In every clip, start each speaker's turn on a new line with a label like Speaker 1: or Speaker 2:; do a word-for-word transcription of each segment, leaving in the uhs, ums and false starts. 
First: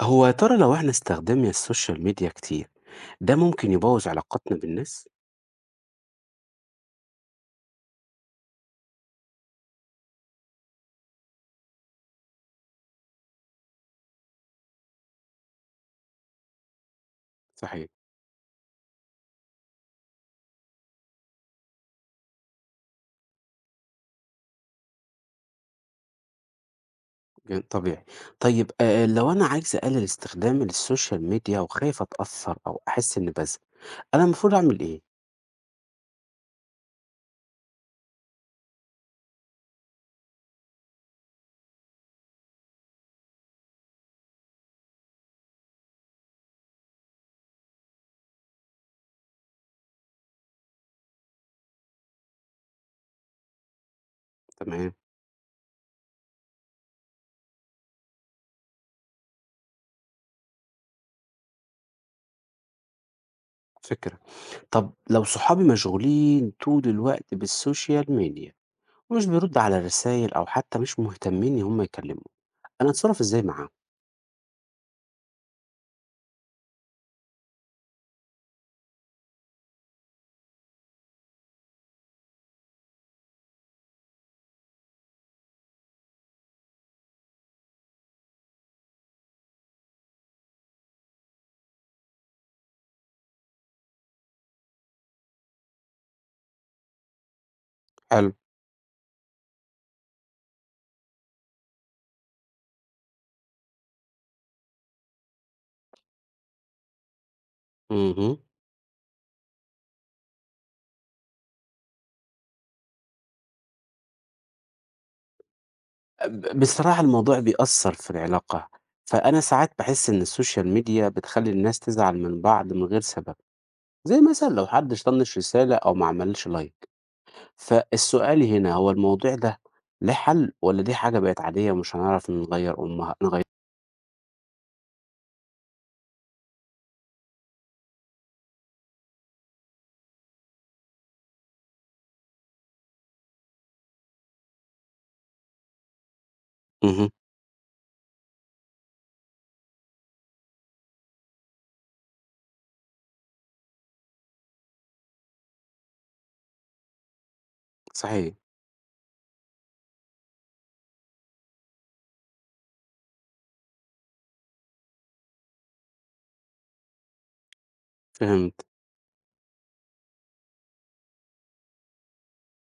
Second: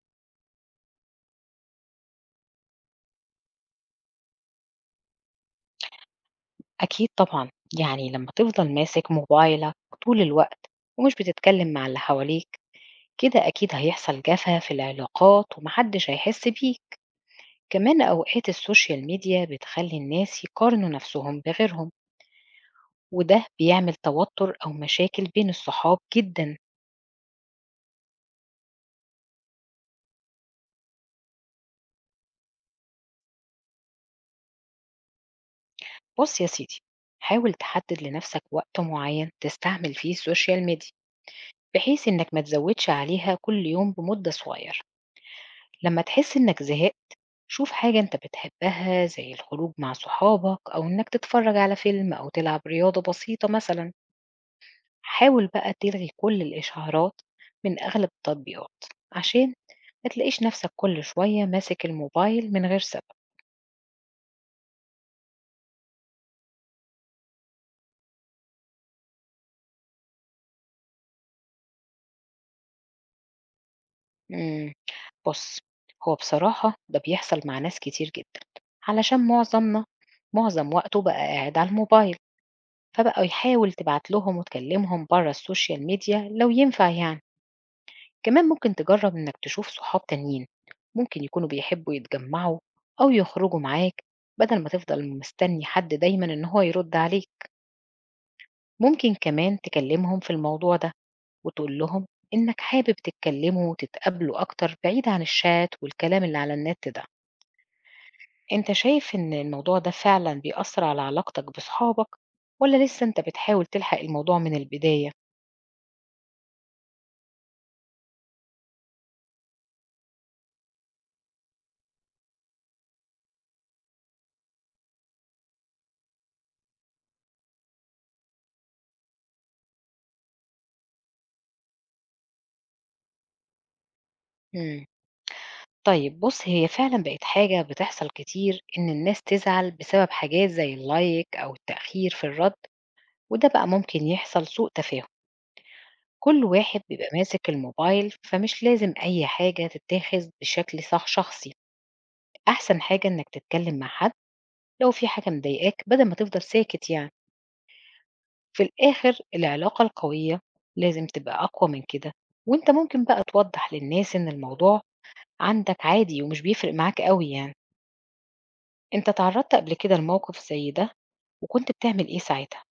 Speaker 1: هو يا ترى لو إحنا استخدمنا السوشيال ميديا كتير، ده ممكن يبوّظ علاقاتنا بالناس؟
Speaker 2: أكيد طبعًا، يعني لمّا تفضل ماسك موبايلك طول الوقت ومش بتتكلم مع اللي حواليك، كده أكيد هيحصل جفا في العلاقات وما حدش هيحس بيك،
Speaker 1: صحيح،
Speaker 2: كمان أوقات السوشيال ميديا بتخلّي الناس يقارنوا نفسهم بغيرهم، وده بيعمل توتر أو مشاكل بين الصحاب جدًا.
Speaker 1: ج طبيعي. طيب آآ لو أنا عايز أقلل استخدامي للسوشيال ميديا وخايف أتأثّر أو أحس إنّي بازهق، أنا المفروض أعمل إيه؟
Speaker 2: بُص يا سيدي، حاول تحدد لنفسك وقت معين تستعمل فيه السوشيال ميديا، بحيث إنك ما تزوّدش عليها كل يوم بمدة صغيرة. لمّا تحس إنك زهقت شوف حاجة أنت بتحبها زي الخروج مع صحابك أو إنك تتفرج على فيلم أو تلعب رياضة بسيطة مثلا.
Speaker 1: تمام،
Speaker 2: حاول بقى تلغي كل الإشعارات من أغلب التطبيقات عشان ما تلاقيش نفسك كل شوية ماسك الموبايل من غير سبب.
Speaker 1: فكرة. طب لو صحابي مشغولين طول الوقت بالسوشيال ميديا ومش بيردّوا على الرسايل أو حتّى مش مهتمين إن هم يكلموني، أنا أتصرّف إزاي معاهم؟
Speaker 2: مم. بص، هو بصراحة ده بيحصل مع ناس كتير جدا علشان معظمنا معظم وقته بقى قاعد على الموبايل، فبقى يحاول تبعت لهم وتكلمهم بره السوشيال ميديا لو ينفع يعني. كمان ممكن تجرب إنك تشوف صحاب تانيين ممكن يكونوا بيحبوا يتجمعوا أو يخرجوا معاك بدل ما تفضل مستني حد دايما إن هو يرد عليك.
Speaker 1: حلو.
Speaker 2: ممكن كمان تكلمهم في الموضوع ده وتقول لهم إنك حابب تتكلموا وتتقابلوا أكتر بعيد عن الشات والكلام اللي على النت ده.
Speaker 1: اهم.
Speaker 2: أنت شايف إن الموضوع ده فعلا بيأثر على علاقتك بصحابك ولا لسه أنت بتحاول تلحق الموضوع من البداية؟
Speaker 1: ب بصراحة الموضوع بيأثّر في العلاقة، فأنا ساعات باحس إن السوشيال ميديا بتخلّي الناس تزعل من بعض من غير سبب، زي مثلًا لو حد طنّش رسالة أو ما عملش لايك، فالسؤال هنا هو الموضوع ده ليه حل والّا دي حاجة بقت عادية ومش هنعرف نغيّر أمها نغي
Speaker 2: مم. طيب بُص، هي فعلًا بقت حاجة بتحصل كتير إن الناس تزعل بسبب حاجات زي اللايك أو التأخير في الرد، وده بقى ممكن يحصل سوء تفاهم، كل واحد
Speaker 1: اهم،
Speaker 2: بيبقى ماسك الموبايل فمش لازم أي حاجة تتاخذ بشكل صح شخصي. أحسن حاجة إنك تتكلم مع حد لو في حاجة مضايقاك بدل ما تفضل ساكت يعني.
Speaker 1: صحيح،
Speaker 2: في الآخر العلاقة القوية لازم تبقى أقوى من كده، وأنت ممكن بقى توضح للناس إن الموضوع عندك عادي ومش بيفرق معاك أوي يعني.
Speaker 1: فهمت.
Speaker 2: أنت اتعرّضت قبل كده لموقف زي ده، وكنت بتعمل إيه ساعتها؟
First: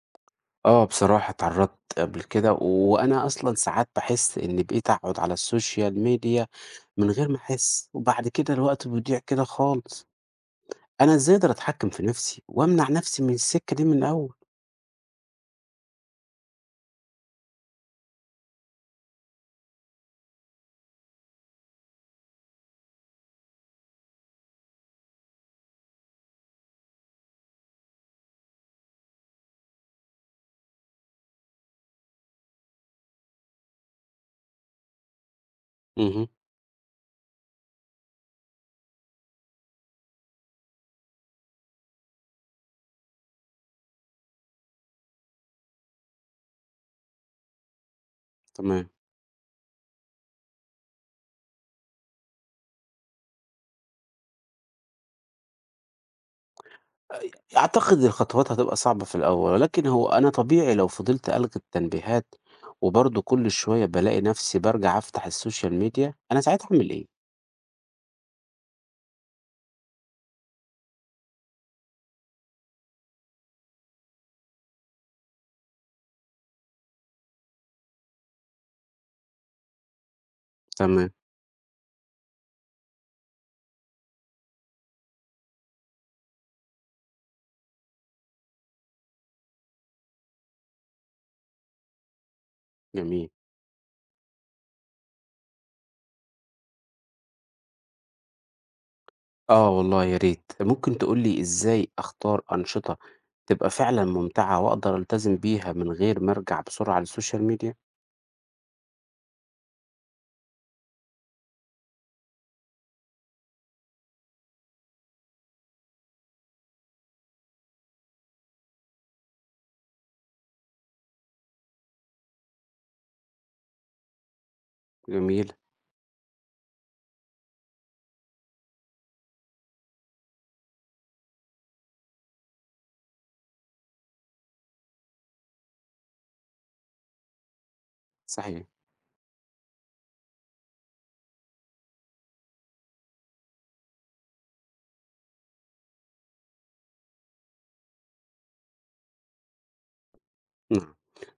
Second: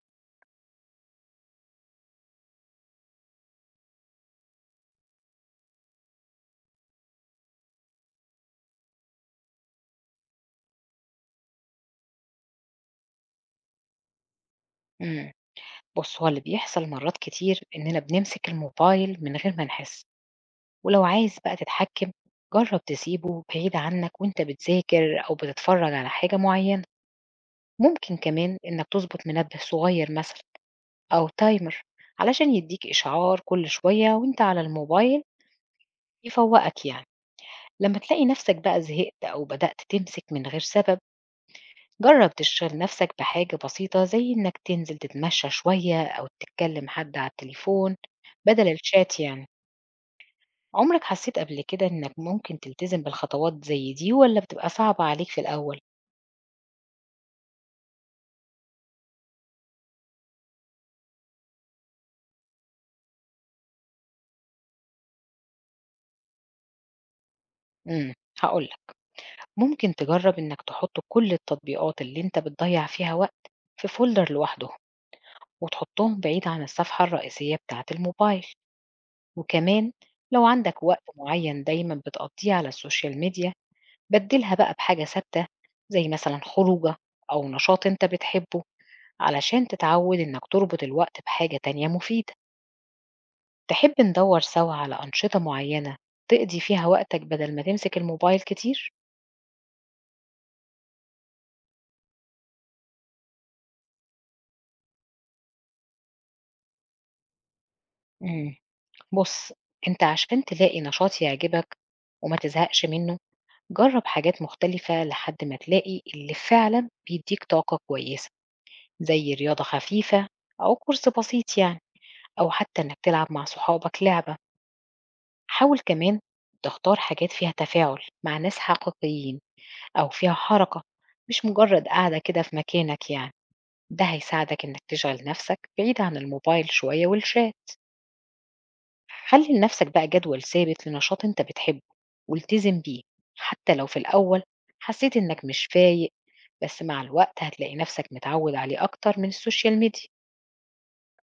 Speaker 1: آه، بصراحة اتعرّضت قبل كده وأنا أصلًا ساعات باحس إن بقيت أقعد على السوشيال ميديا من غير ما أحس، وبعد كده الوقت بيضيع كده خالص. أنا إزاي أقدر أتحكم في نفسي وأمنع نفسي من السكة دي من الأول؟
Speaker 2: إمم، بُص، هو اللي بيحصل مرّات كتير إننا بنمسك الموبايل من غير ما نحس، ولو عايز بقى تتحكّم جرّب تسيبه بعيد عنك وأنت بتذاكر أو بتتفرّج على حاجة معيّنة. ممكن كمان إنك تضبط منبه صغير مثلًا أو timer علشان يدّيك إشعار كل شوية وأنت على الموبايل،
Speaker 1: اهم،
Speaker 2: يفوّقك يعني. لمّا تلاقي نَفْسك بقى زهقت أو بدأت تمسك من غير سبب جرب تشغل نفسك بحاجة بسيطة زي إنك تنزل تتمشى شوية أو تتكلم حد على التليفون بدل
Speaker 1: تمام.
Speaker 2: الشات يعني. عمرك حسيت قبل كده إنك ممكن تلتزم بالخطوات زي دي ولا بتبقى صعبة عليك في الأول؟
Speaker 1: أعتقد الخطوات هتبقى صعبة في الأول، ولكن هو أنا طبيعي لو فضلت ألغي التنبيهات وبرضه كل شوية بالاقي نفسي بارجع أفتح السوشيال ميديا، أنا ساعتها أعمل إيه؟
Speaker 2: امم هقولك، ممكن تجرب إنك تحط كل التطبيقات اللي إنت بتضيع فيها وقت في فولدر لوحده وتحطهم بعيد عن الصفحة الرئيسية بتاعة الموبايل. وكمان لو عندك وقت
Speaker 1: تمام،
Speaker 2: معين دايما بتقضيه على السوشيال ميديا بَدِّلها بقى بحاجة ثابتة، زي مثلًا خروجة أو نشاط أنت بتحبه، علشان تتعوِّد إنك تربط الوقت بحاجة تانية مفيدة.
Speaker 1: جميل.
Speaker 2: تحب ندوَّر سوا على أنشطة معينة تقضي فيها وقتك بدل ما تمسك الموبايل كتير؟
Speaker 1: آه والله يا ريت، ممكن تقول لي إزاي أختار أنشطة تبقى فعلًا ممتعة وأقدر ألتزم بيها من غير ما أرجع بسرعة للسوشيال ميديا؟
Speaker 2: إمم، بُص، أنت عشان تلاقي نشاط يعجبك وما تزهقش منه، جرّب حاجات مختلفة لحد ما تلاقي اللي فعلًا بيدّيك طاقة كويسة، زي رياضة خفيفة أو كورس بسيط يعني، أو حتى إنك تلعب مع صحابك لعبة.
Speaker 1: جميل،
Speaker 2: حاول كمان تختار حاجات فيها تفاعل مع ناس حقيقيين أو فيها حركة، مش مجرد قاعدة كده في مكانك يعني. ده هيساعدك إنك تشغل نفسك بعيد عن الموبايل شوية والشات.
Speaker 1: صحيح.
Speaker 2: خلي لنفسك بقى جدول ثابت لنشاط أنت بتحبه والتزم بيه، حتى لو في الأول حسيت إنك مش فايق، بس مع الوقت هتلاقي نفسك متعود عليه أكتر من السوشيال ميديا.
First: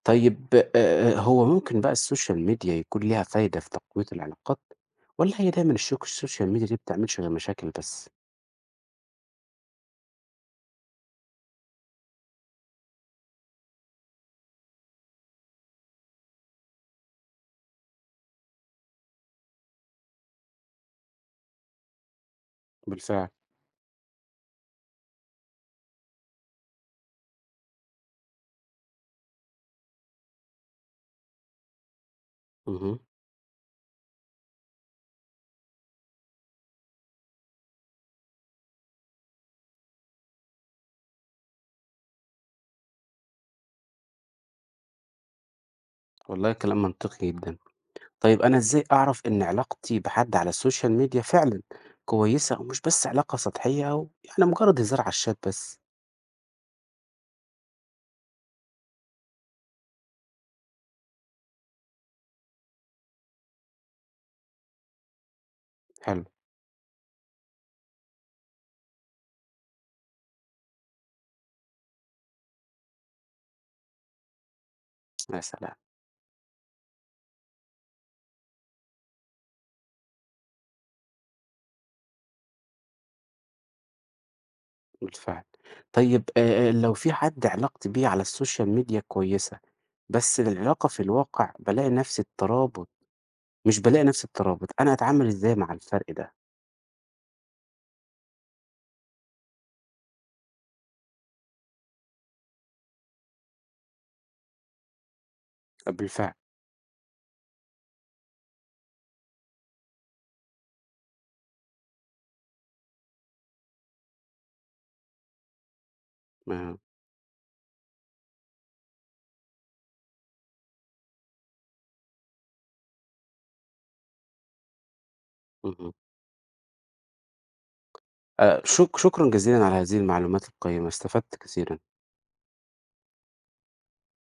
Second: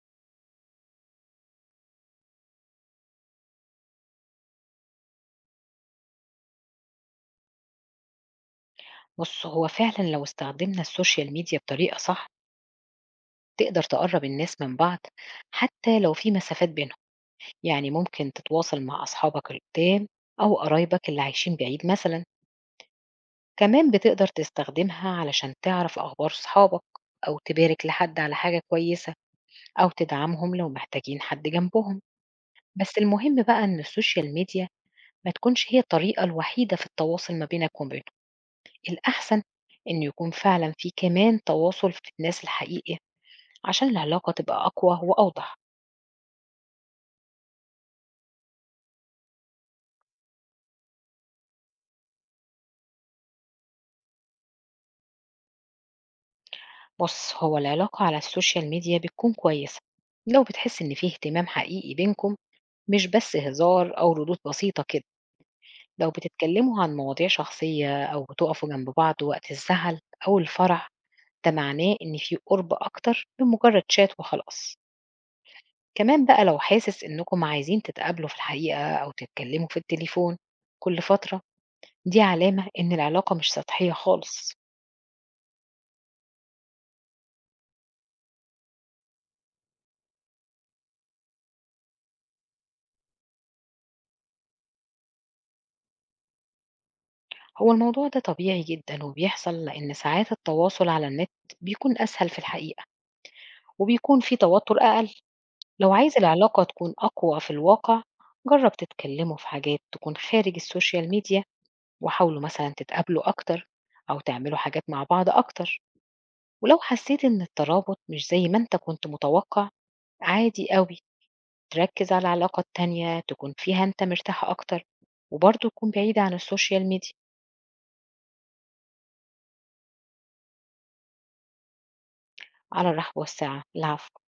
Speaker 1: طيب آآ هو ممكن بقى السوشيال ميديا يكون ليها فايدة في تقوية العلاقات، والّا هي دايمًا الشوك السوشيال ميديا دي بتعملش غير مشاكل بس؟
Speaker 2: بص، هو فعلا لو استخدمنا السوشيال ميديا بطريقة صح تقدر تقرب الناس من بعض حتى لو في مسافات بينهم، يعني ممكن تتواصل مع أصحابك القدام أو قرايبك اللي عايشين بعيد مثلا.
Speaker 1: بالفعل.
Speaker 2: كمان بتقدر تستخدمها علشان تعرف أخبار صحابك أو تبارك لحد على حاجة كويسة أو تدعمهم لو محتاجين حد جنبهم.
Speaker 1: اهم،
Speaker 2: بس المهم بقى إن السوشيال ميديا ما تكونش هي الطريقة الوحيدة في التواصل ما بينك وبينهم. الأحسن إنه يكون فعلا في كمان تواصل في الناس الحقيقي عشان العلاقة تبقى أقوى وأوضح.
Speaker 1: والله كلام منطقي جدًا. طيب أنا إزاي أعرف إن علاقتي بحد على السوشيال ميديا فعلًا كويسة ومش بس علاقة سطحية أو يعني مجرد هزار على الشات بس؟
Speaker 2: بُص، هو العلاقة على السوشيال ميديا بتكون كويسة لو بتحس إن في اهتمام حقيقي بينكم، مش بس هزار أو ردود بسيطة كده، لو
Speaker 1: حلو،
Speaker 2: بتتكلموا عن مواضيع شخصية أو بتقفوا جنب بعض وقت الزعل أو الفرح، ده معناه إن في قرب أكتر من مجرد شات وخلاص.
Speaker 1: يا سلام!
Speaker 2: كمان بقى لو حاسس إنكم عايزين تتقابلوا في الحقيقة أو تتكلموا في التليفون كل فترة، دي علامة إن العلاقة مش سطحية خالص.
Speaker 1: بالفعل. طيب آآ لو في حد علاقتي بيه على السوشيال ميديا كويسة، بس العلاقة في الواقع بالاقي نفس الترابط مش بالاقي نفسي الترابط، أنا أتعامل إزاي مع الفرق ده؟
Speaker 2: هو الموضوع ده طبيعي جدا وبيحصل لأن ساعات التواصل على النت بيكون أسهل في الحقيقة وبيكون فيه توتر أقل. لو عايز
Speaker 1: بالفعل،
Speaker 2: العلاقة تكون أقوى في الواقع جرب تتكلموا في حاجات تكون خارج السوشيال ميديا وحاولوا مثلا تتقابلوا أكتر أو تعملوا حاجات مع بعض أكتر.
Speaker 1: ما
Speaker 2: ولو حسيت إن الترابط مش زي ما أنت كنت متوقع عادي قوي، تركز على العلاقة التانية تكون فيها أنت مرتاح أكتر وبرضه تكون
Speaker 1: اهم.
Speaker 2: بعيدة عن السوشيال ميديا.
Speaker 1: آآ شك شكرًا جزيلًا على هذه المعلومات القيّمة، استفدت كثيرًا.
Speaker 2: على الرحب والسعة، العفو.